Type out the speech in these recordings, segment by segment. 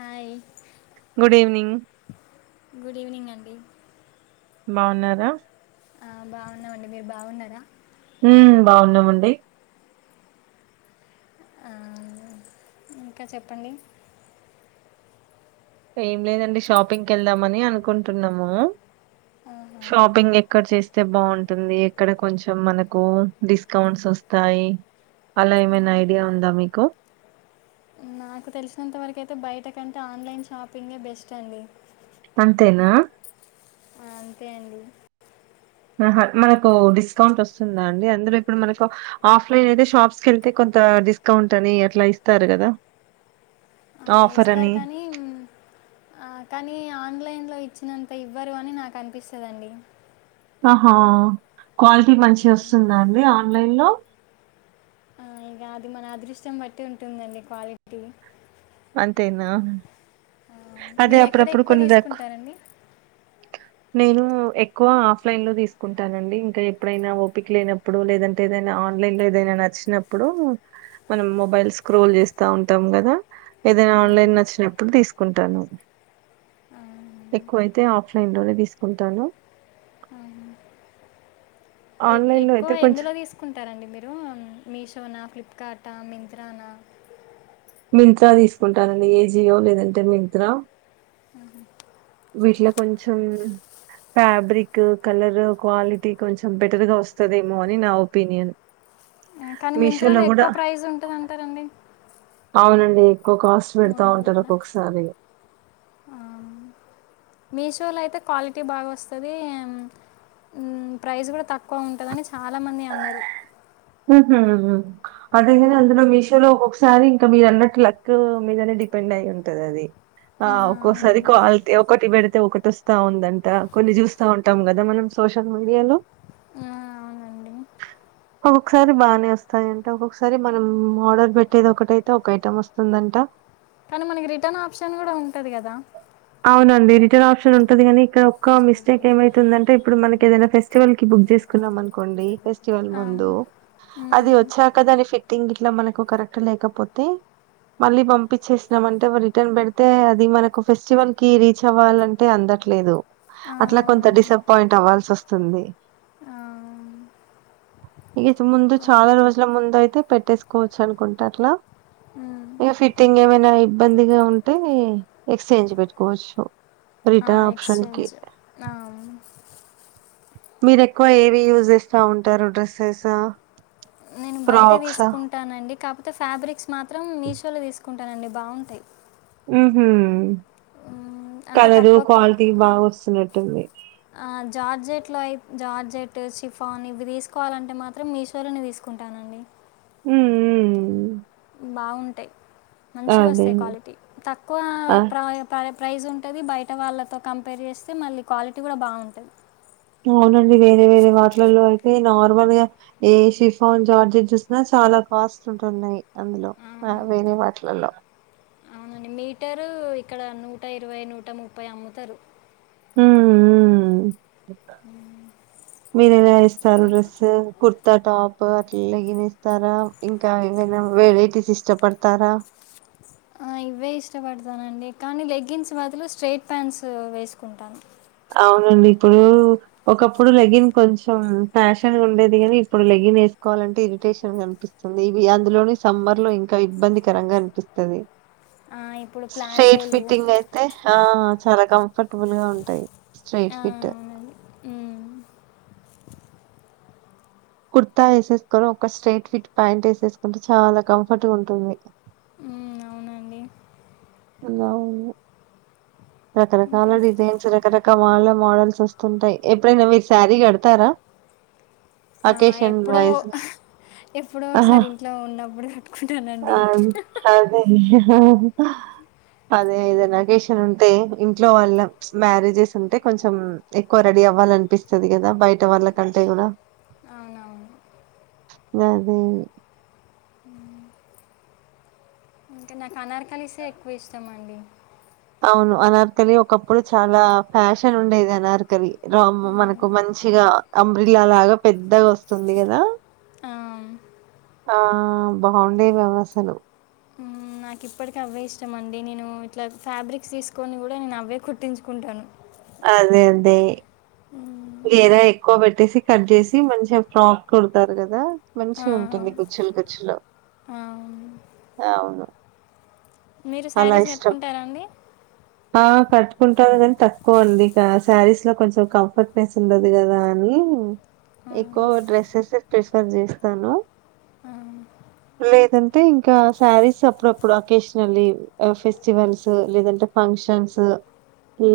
Hi good evening good evening అండి బాగున్నారా ఆ బాగున్నామండి మీరు బాగున్నారా మ్ బాగున్నామండి ఆ ఇంకా చెప్పండి ఏం లేదండి షాపింగ్కి వెళ్దామని అనుకుంటున్నాము ఆహా. షాపింగ్ ఎక్కడ చేస్తే బాగుంటుంది ఎక్కడ కొంచెం మనకు డిస్కౌంట్స్ వస్తా వస్తాయి అలా ఏమైనా ఐడియా ఉందా మీకు నాకు తెలిసినంతవరకుయితే బయటకంటే ఆన్లైన్ షాపింగే బెస్ట్ అండి అంతేనా ఆ అంతే అండి అహ మనకు డిస్కౌంట్ వస్తుందా అండి అందులో ఇప్పుడు మనకు ఆఫ్లైన్ అయితే షాప్స్కి వెళ్తే కొంచం అంత డిస్కౌంట్ అని అట్లా ఇస్తారు కదా ఆ ఆఫర్ ఇస్తారు అని కానీ, ఆ కానీ ఆన్లైన్ లో ఇచ్చినంత ఇవ్వరు అని నాకు అనిపిస్తదండి ఆహా క్వాలిటీ మంచి మ్, వస్తుందా అండి. ఆన్లైన్ లో ఆ ఇంగా అది మన అదృష్టం బట్టి ఉంటుందండి. క్వాలిటీ అంతేనా ఆమ్ అదే మీరేక్కడ అప్పుడప్పుడు ఎక్కువ కొన్ని రక్ తీసుకుంటారండి? నేను ఎక్కువ ఆఫ్లైన్ లో తీసుకుంటానండి. ఇంకా ఎప్పుడైనా ఓపిక్ లేనప్పుడు, లేదంటే ఏదైనా ఆన్లైన్ లో ఏదైనా నచ్చినప్పుడు, మనం మొబైల్ స్క్రోల్ చేస్తా ఉంటాం కదా. ఏదైనా ఆ, ఆన్లైన్ నచ్చినప్పుడు తీసుకుంటాను. ఆ, ఎక్కువైతే ఆఫ్లైన్ లోనే తీసుకుంటాను. ఆ ఏక్ ఆన్‌లైన్‌లో ఎక్కువ అయితే కొంచెం ఎందులో తీసుకుంటారంండి? మీరు మీషో, నాఫ్ ఫ్లిప్కార్టా, మింత్రానా? మింత్రా, తీసుకుంటానండి. ఏ. జి. యో లేదంటే మింత్రా. ఆహ వీట్లో కొంచం ఫ్యాబ్రిక్, కలర్, క్వాలిటీ కొంచెం బెటర్ గా వస్తదేమో అని. నా ఒపీనియన్ కానీ మీషోలో మింత్రాలో గూడా ఎక్కువ ప్రైస్ ఉంటదాంటారండి? అవునండి కొక్కస్ట్ పెడతా ఉంటారు పెట్టిన ఒక్కొక్ సారి. షోలా అయితే క్వాలిటీ బాగా వస్తది. ఆమ్ ఉమ్ ప్రైస్ కూడా తక్కువ ఉంటుందని, చాలా మంది అన్నారు. అదే గద ఉమ్, అందులో మీషోలో ఒకొక్క స్ సారి ఇంకా మీరు అన్నట్టు లక్ మీదనే డిపెండ్ అయి ఉంటది అది. ఆ ఒక్కోసారి క్వాలిటీ, ఒక్కటి బేడ్ తే ఒకటోస్తా ఉందంట. కొన్ని చూస్తా ఉంటాం కదా, మనం సోషల్ మీడియాలో. ఆ అవునండి ఒక్కొక్కసారి బాగానే వస్తాయంట. ఒక్కొక్కసారి మనం ఆర్డర్ పెట్టేది ఒకటైతే, ఒక ఐటెం వస్తుందంట. కానీ మనకి రిటర్న్ ఆప్షన్ గూడా, ఉంటది కదా. అవునండి రిటర్న్ ఆప్షన్ ఉంటది కాని. ఇక్కడ ఒకక్క మిస్టేక్ ఏమైతుందాంటే, ఇప్డు మనకేదైనా ఫెస్టివల్ కి బుక్ చేస్ కునమన్కోండి. ఫెస్టివల్ కి ఆ, ముందు అది ఉమ్, వచ్చాక దాని ఫిట్టింగ్ కి ట్లా మనకు కరెక్ట్ లేకపోతే. మళ్ళీ పంపించేసినాం అంటే, ల్ రిటర్న్ పెడితే అది మనకు ఫెస్ట్ స్టివల్ కి రీచ్ అవ్వాలంటే అందట్లేదు. ఆ, అట్లా కొంత అవునండి డిసప్పయింట్ అవ్వాల్సి వస్తుంది. ఆ, ఇగాతే, ముందు అవును చాలా రోజుల ముందు అయితే పెట్ ట్టేస్కోవాచ్చు అనుకుంట అట్లా, ఇగ ఫిట్టింగ్ ఏమైనా ఇబ్బందిగా ఉంటే ఎక్స్చేంజ్ పెట్టుకోవచ్చు. ఆ రిటర్న్ ఆప్షన్ కి ఎక్స్చేంజ్ ఆ అవును మీరు ఎక్కువ ఏవి యూజ్ చేస్తా ఉంటారు. డ్రెస్సెస? నేను బయటే తీసుకుంటానండి. కాపోతే ఫ్యాబ్రిక్స్ మాత్రం మీషోలో తీసుక్ కుంటానండి బాగుంటాయ్ మ్ హూ అంటే కలరు తక్కువ క- క్వాలిటీ బాగా వస్తున్నట్టుంది ఆ, జార్జెట్లో అయి జార్జెట్ షిఫాన్ ఇవి తీసుకోవాలంటే మాత్రం మీషోలోనే తీసుకుంటానండి హ్మ్ హ్మ్ బాగుంటాయ్ అదే మంచిగొస్తాయి క్వాలిటీ తక్కువ ఆ ప్రా ప్ర ప్రైజ్ ఉంటది బయట వాళ్ళతో కంపేర్ చేస్తే మళ్ళీ క్వాలిటీ కూడా బాగుంటది అవునండి వేరే వేరే వాటిలల్లో అదే నార్మల్ గా ఏ షిఫాన్ జార్జెట్ చూసినా చాలా కాస్ట్ ఉంటున్నాయ్ అందులో ఆ వేరే వాటిలల్లో మీటరూ ఇక్కడ నూట ఇరవై నూట ముప్పై అమ్ముతరు హ్మ్. హ్మ్. మీరెలా ఎస్తారు డ్రెసు కుర్ త్త టాప్ అట్లా లెగినెస్తారా ఇంకా ఏమైనా వెరైటీస్ ఇష్టపడతారా ఆ ఇవే ఇష్టపడతానండి కానీ లెగిన్స్ బదులు స్ట్రైట్ ప్యాంట్స్ వేసుకుంటాను అవునండి ఇప్పుడు ఒకప్పుడు లెగిన్ కొంచెం ఫ్యాషన్గ ఉండేది గాని ఇప్పుడు లెగి గిన్ వేసుకోవాలంటే ఇరిటేషన్గా అనిపిస్తుంది ఇది అందులోను‌ సమ్మర్ లో ఇంకా ఇబ్బందికరంగా అనిపిస్తది ఆ, ఇప్పుడు స్ట్రైట్ ప్లాజోలు ఫిట్టింగ్ అయితే ఆ చాలా కంఫర్టబుల్ గా ఉంటాయ్ స్ట్రైట్ ఆ, ఫిట్ అవునండి ఉమ్, కుర్తా ఎసేసుకోని ఒక స్ట్రైట్ ఫిట్ ప్యాంట్ ఎసేసుకుంటే చాలా కంఫర్ట్ గా ఉంటుంది ఉమ్ అవునండి అవును ఇంకా రకరకాల డిజైన్స్ రకరక ఇంకా వాళ్ళ మోడల్స్ వస్తుంటాయ్ ఎప్పుడైనా మీరు సారీ కడతారా ఆ, అకేషన్ ఎప్పుడో వైస్గా ఎప్పుడో ఒకసారి ఇంట్లో ఉన్నప్పుడు కట్టుకుంటానండి అది. అదే. అదే ఏదైనా అకేషన్ ఉం టే ఇంట్లో వాళ్ళ మ్యారేజెస్ ఉంటే కొంచెం ఎక్కువ రెడీ అవ్వాలనిపిస్తది కదా బయట వాళ్ళ ళ కంటే కూడా అవునవును గదే కాన్ నాక్ అనార్కలిసే ఎక్కువ ఇష్టం అండి అవును అనార్కలి ఒకప్పుడు చాలా ప్యాషన్ ఉండేది అనార్కలి రామ్ మనకు ఉమ్, మంచి చిగా అంబ్రిల్లా లాగా పెద్దగా వస్తుంది కదా ఆ ఆ బాగుండేవి అవి అసలు ఉమ్, నాకు ఇప్పటికి అవే ఇష్టం అండి నేను ఇట్లా ఫ్యాబ్రిక్స్ తీసుకొని కూడా నేను అవే కుట్టించుకుంటాను అదే అదే ఉమ్, గేర ఎక్కువ పెట్టేసి కట్ చేసి మంచిగా ఫ్రాక్ కుడతారు కదా ఆ, మంచిగా ఉంటుంది కూర్చి లు కుచ్చులు ఆ అవును మీరు అలా సారీస్ ఇష్టం. కట్టుకుంటారా అండి ఆ కట్టుకుంటాను కాని తక్కువ అండి ఇక శారీస్ లో కొంచెం కంఫర్ట్నెస్ ఉండదు కదా అని ఆ, ఎక్కువ డ్రెస్సెస్సే ప్రిఫర్ చేస్తాను ఆ, లేదంటే ఇంకా సారీస్ అప్పుడప్పుడు అకేషనల్లీ ఆ ఫెస్టివల్సు లేదంటే ఫంక్షన్సు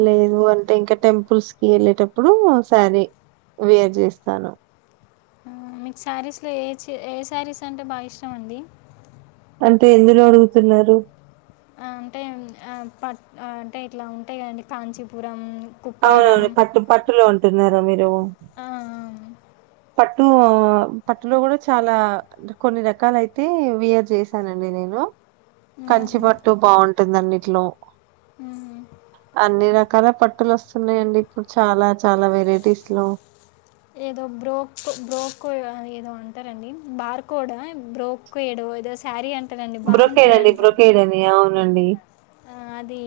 లేదు అంటే ఇంకా టెంపుల్స్ కి వెళ్ళేటప్పుడు సారీ వేర్ చేస్తాను మీకు సారీస్లో ఏ ఏ సారీస్ అంటే బాగా ఇష్టం అండి అంటే ఎందులో అడుగుతున్నారు ఆ, అంటే పట్ అంటే ఇట్లా ఉంటాయ్కాండి కాంచీపురం కుప్పాడ అవునవును పట్టు పట్టులో ఉంటున్నారా మీరు ఆ ఆ పట్టు పట్టులో కూడా చాలా కొన్ని రకాల అయితే వేర్ చేశానండి నేను కంచి పట్టు బాగుంటుందన్నిట్లో ఉమ్ అన్ని రకాల పట్టులు వస్తున్నాయిండి ఇప్పుడు చాలా చాలా వెరైటీస్ లో ఏదో బ్రోక్ బ్రోకో ఏదో అంటారంండి బార్కోడా బ్రోక్ ఏడో శారిీ అంట బ్రొకేడ్ అండి బ్రొకేడ్ అని అవునండి అది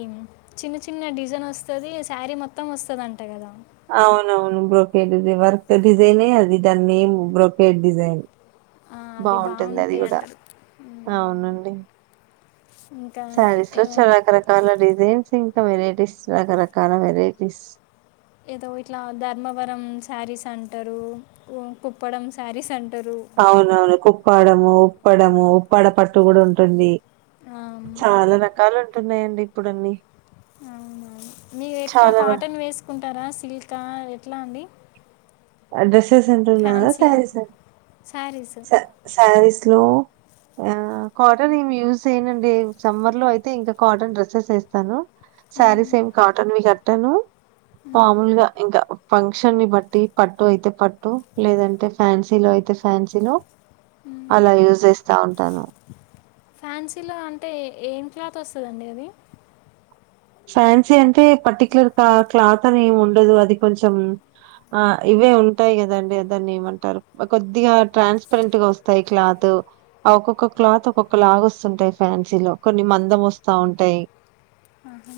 చిన్న చిన్న డిజైన్ వస్తుంది శారీ మొత్తం వస్తుంది అంట కదా అవునవును బ్రోకేడ్ది వర్క్ డిజైనే అది దాని నేమ్ బ్రోకేడ్ డిజైన్ ఆ, అది బాగుంటుంది అది బాగుంటాయి కూడా అంటారు మ్మ్. అవునండి ఇంకా శారీస్ లో ఏ- చాల రకరకాల డిజైన్స్ ఇంకా వెరైటీస్ రకరకాల వెరైటీస్ ఏదో ఇట్లా ధర్మవరం శారీస్ అంటారు పుప్పడంం శారీస్ అంట అవునవును కుప్పాడము ఉప్పడము ఉప్పాడ పట్టు కూడా ఉంటుంది ఆమ్, చాలా రకాలు ఉంటున్నాయంండి ఇప్పుడున్నీ అవునా మీరు ఎక్కువ కాటన్ వేసుకుంటారా సిల్కా ఎట్లా అండి డ్రెస్సెస్ ఉంటున్నాదా ఫ్యాన్సీయా శారీస్ శారీస్ శారీస్ లో ఆ కాటన్ ఏమి యూజ్ చేయనుండి సమ్మర్ లో అయితే ఇంకా కాటన్ డ్రెస్సెస్ వేస్తాను శారీ మ్మ్. సేమ్ కాటన్ వి కట్టను మాముూలుగా ఇంకా ఫంక్షన్ ని బట్టి పట్టు అయితే పట్టు లేదంటే ఫ్యాన్సీలో అయితే ఫ్యాన్సీలో అలా యూజ చేేస్తా ఉంటాను క్యా తొస వెలాడి అది ఫ్యాన్సీ అంటే పర్టిక్యులర్ క్లాత్ అని ఏమి ఉండదు అది కొంచెం ఆ ఇవే ఉంటాయి కదండి అదాన్ని ఏమంటారు కొద్దిగా ట్రాన్స్పరెంట్ గా వస్తాయి క్లాత్ ఆ ఒక్కొక్క క్లాత్ ఒక్కొక్క లాగ వస్తుంటాయి ఫ్యాన్సీలో కొన్ని మందం వస్తా ఉంటాయి ఆహా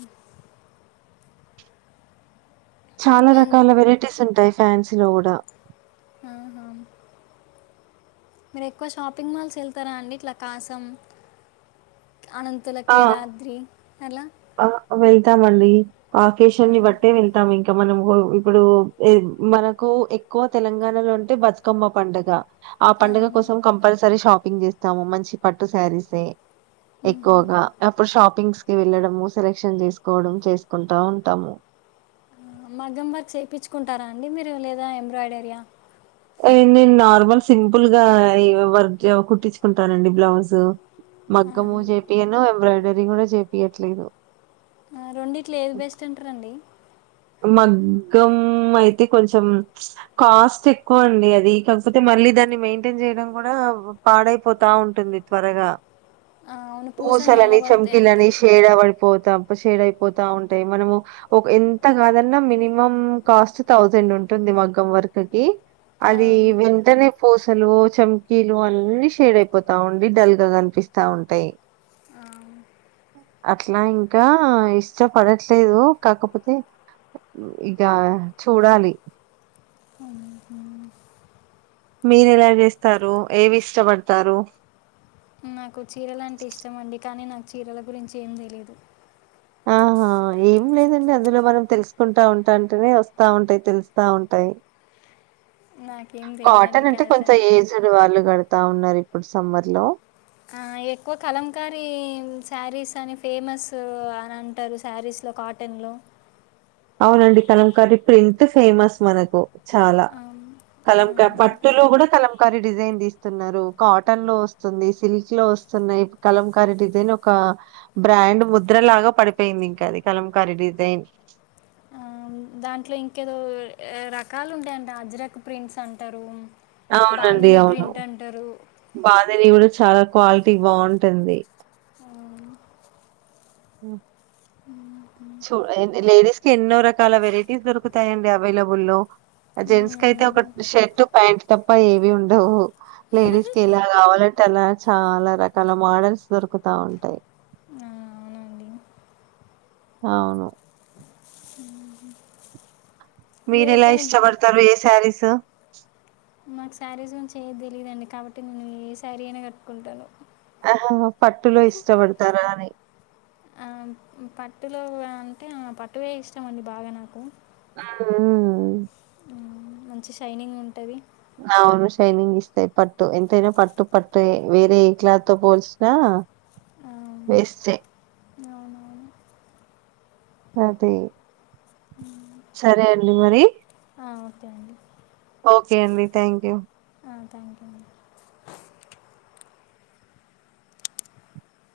చాలా రకాల వెరైటీస్ ఉంటాయి ఫ్యాన్స్ లో కూడా ఆహా. మీరు ఎక్కువ షాపింగ్ మాల్స్ వెళ్తారా అండి ఇట్లా కాసం అనంతుల ఆ కేదాద్రి అలా ఆ వెళ్తామండి ఆఫషాన్ని ఆ. బట్టే వెళ్తాం ఇంకా ఇక మనం ఇప్పుడు మనకు ఎక్కువ తెలంగాణలో అంటే బతుకమ్మ పంండగ ఆ పండుగ కోసం కంపల్సరీ షాపింగ్ చేస్తాము మంచి పట్టు శారీసే మ్మ్. ఎక్కువగా అప్పుడు షాపింగ్స్ కి వెళ్ళడం మము సెలక్షన్ చేసుకోవడం చేసుకుంటా ఉంటాము ఆ, మగ్గం వారు చేయించుకుంటారా అండి మీరు లేదా ఎంబ్రాయిడరయా నేను నార్మల్ సింపుల్ గా వ కుట్టించుకుంటానండి బ్లౌజు ఆ, మగ్గము చేపియను ఎంబ్రాయిడరీ కూడా చేపియట్లేదు రెండి ఇట్లో ఏది బెస్ట్ అంటారుండి మగ్గం అయితే కొంచెం కాస్ట్ ఎక్కువ అండి అది కాకపోతే మళ్ళీ దాన్ని మెయింటైన్ చేయడం కూడా పాడైపోతా ఉంటుంది త్వరగా ఆ, అవును పూసలు పూసలని నల్లబడతాయి చంకీలని అంటారు షేడా పడిపోతాం సేడ్ అయిపోతా ఉంటాయి మనము ఒక ఎ అంత కాదన్నా మినిమం కాస్ట్ థౌజండ్ ఉంటుంది మగ్గం వర్క్కి ఆ, అది వెంటనే పోసు అసలు చంకీలు అన్ని షేడ్ అయిపోతా ఉండి డల్ గా కనిపిస్తా ఉంటాయి ఆ అట్లా ఇంకా ఇష్టపడట్లేదు కాకపోతే ఇక చూడాలి మ్మ్. మీరు ఎలా చేస్తారు ఏవి ఇష్టపడతారు నాకు చీరలు అంటే ఇష్టం అండి కానీ నాకు చీరల గురించి ఏం తెలియదు ఆ ఏం లేదండి అందులో మనం తెలుసుకుంటా ఉంటా అంటేనే వస్తా ఉంటాయి తెలుస్తా ఉంటాయి నాకేం తెలియదండి కాటన్ అంటే కాదు కొంచెం శారీస్ ఏజ్డ్ వాళ్ళు కడతా ఉన్నారు ఇప్పుడు సమ్మర్ లో ఆ ఎక్కువ కలంకారిీ శారీస్ అని ఫేమస్ అని అంటారు శారీస్ ఇట్లో కాటెన్లో అవునండి కలంకర ప్రింట్ ఫేమస్ మనకు చాలా ఆమ్, కలంక ఆమ్, పట్టులు కూడా కలం కారి డిజైన్ తీస్తున్నారు కాటన్ లో వస్తుంది సిల్క్ లో వస్తున్నాయి కలం కారి డిజైన్ ఒక బ్రాండ్ ముద్రలాగా పడిపోయింది ఇంకా అది కలంకారీ డిజైన్ ఆ, దాంట్లో ఇంకేదో రకాలు ఉంటాయింటడి అజ్రక్ ప్రింట్స్ అంటారు అవునండి బాందిని అవును ప్రింట్ అంటారు బాధని కూడా చాలా క్వాలిటీ బాగుంటుంది ఆ, ఉమ్, చ లేడిస్ ఎన్నో రకాల వెరైటీస్ దొరుకుతాయండి అవైలబుల్లో లో జెంట్స్ క అయితే ఒక అవునండి షర్ట్ ప్యాంట్ తప్ప ఏవి ఉండవు లేడీస్ కి ఇలా కావాలంటే అలా చాలా రకాల మోడల్స్ దొరుకుతా ఉంటాయి ఆ అవునండి అవును అ మీరెలా ఇష్టపడతారు ఏ సారీసు నాకు శారీస్ కొంచియ తెలియదండి కాబట్టి నేను ఏ శారీ అయినా కట్టుకుంటాను ఆ పట్టులో ఇష్టపడతారా అని పట్టులో అంటే పట్టువే ఇష్టం అండి బాగా నాకు ఆ మంచి షైనింగ్ ఉంటుంది నావు షైనింగ్ ఇస్తాయి్ పట్టు ఎంతైనా పట్టు పట్టు వేరే ఏ క్లాత్ తో పోల్చినా వేస్ే అవునవును అదే సరే అండి మరి ఆ, ఓకే అండి ఓకే అండి థ్యాంక్ యూ థ్యాంక్ యూ అండి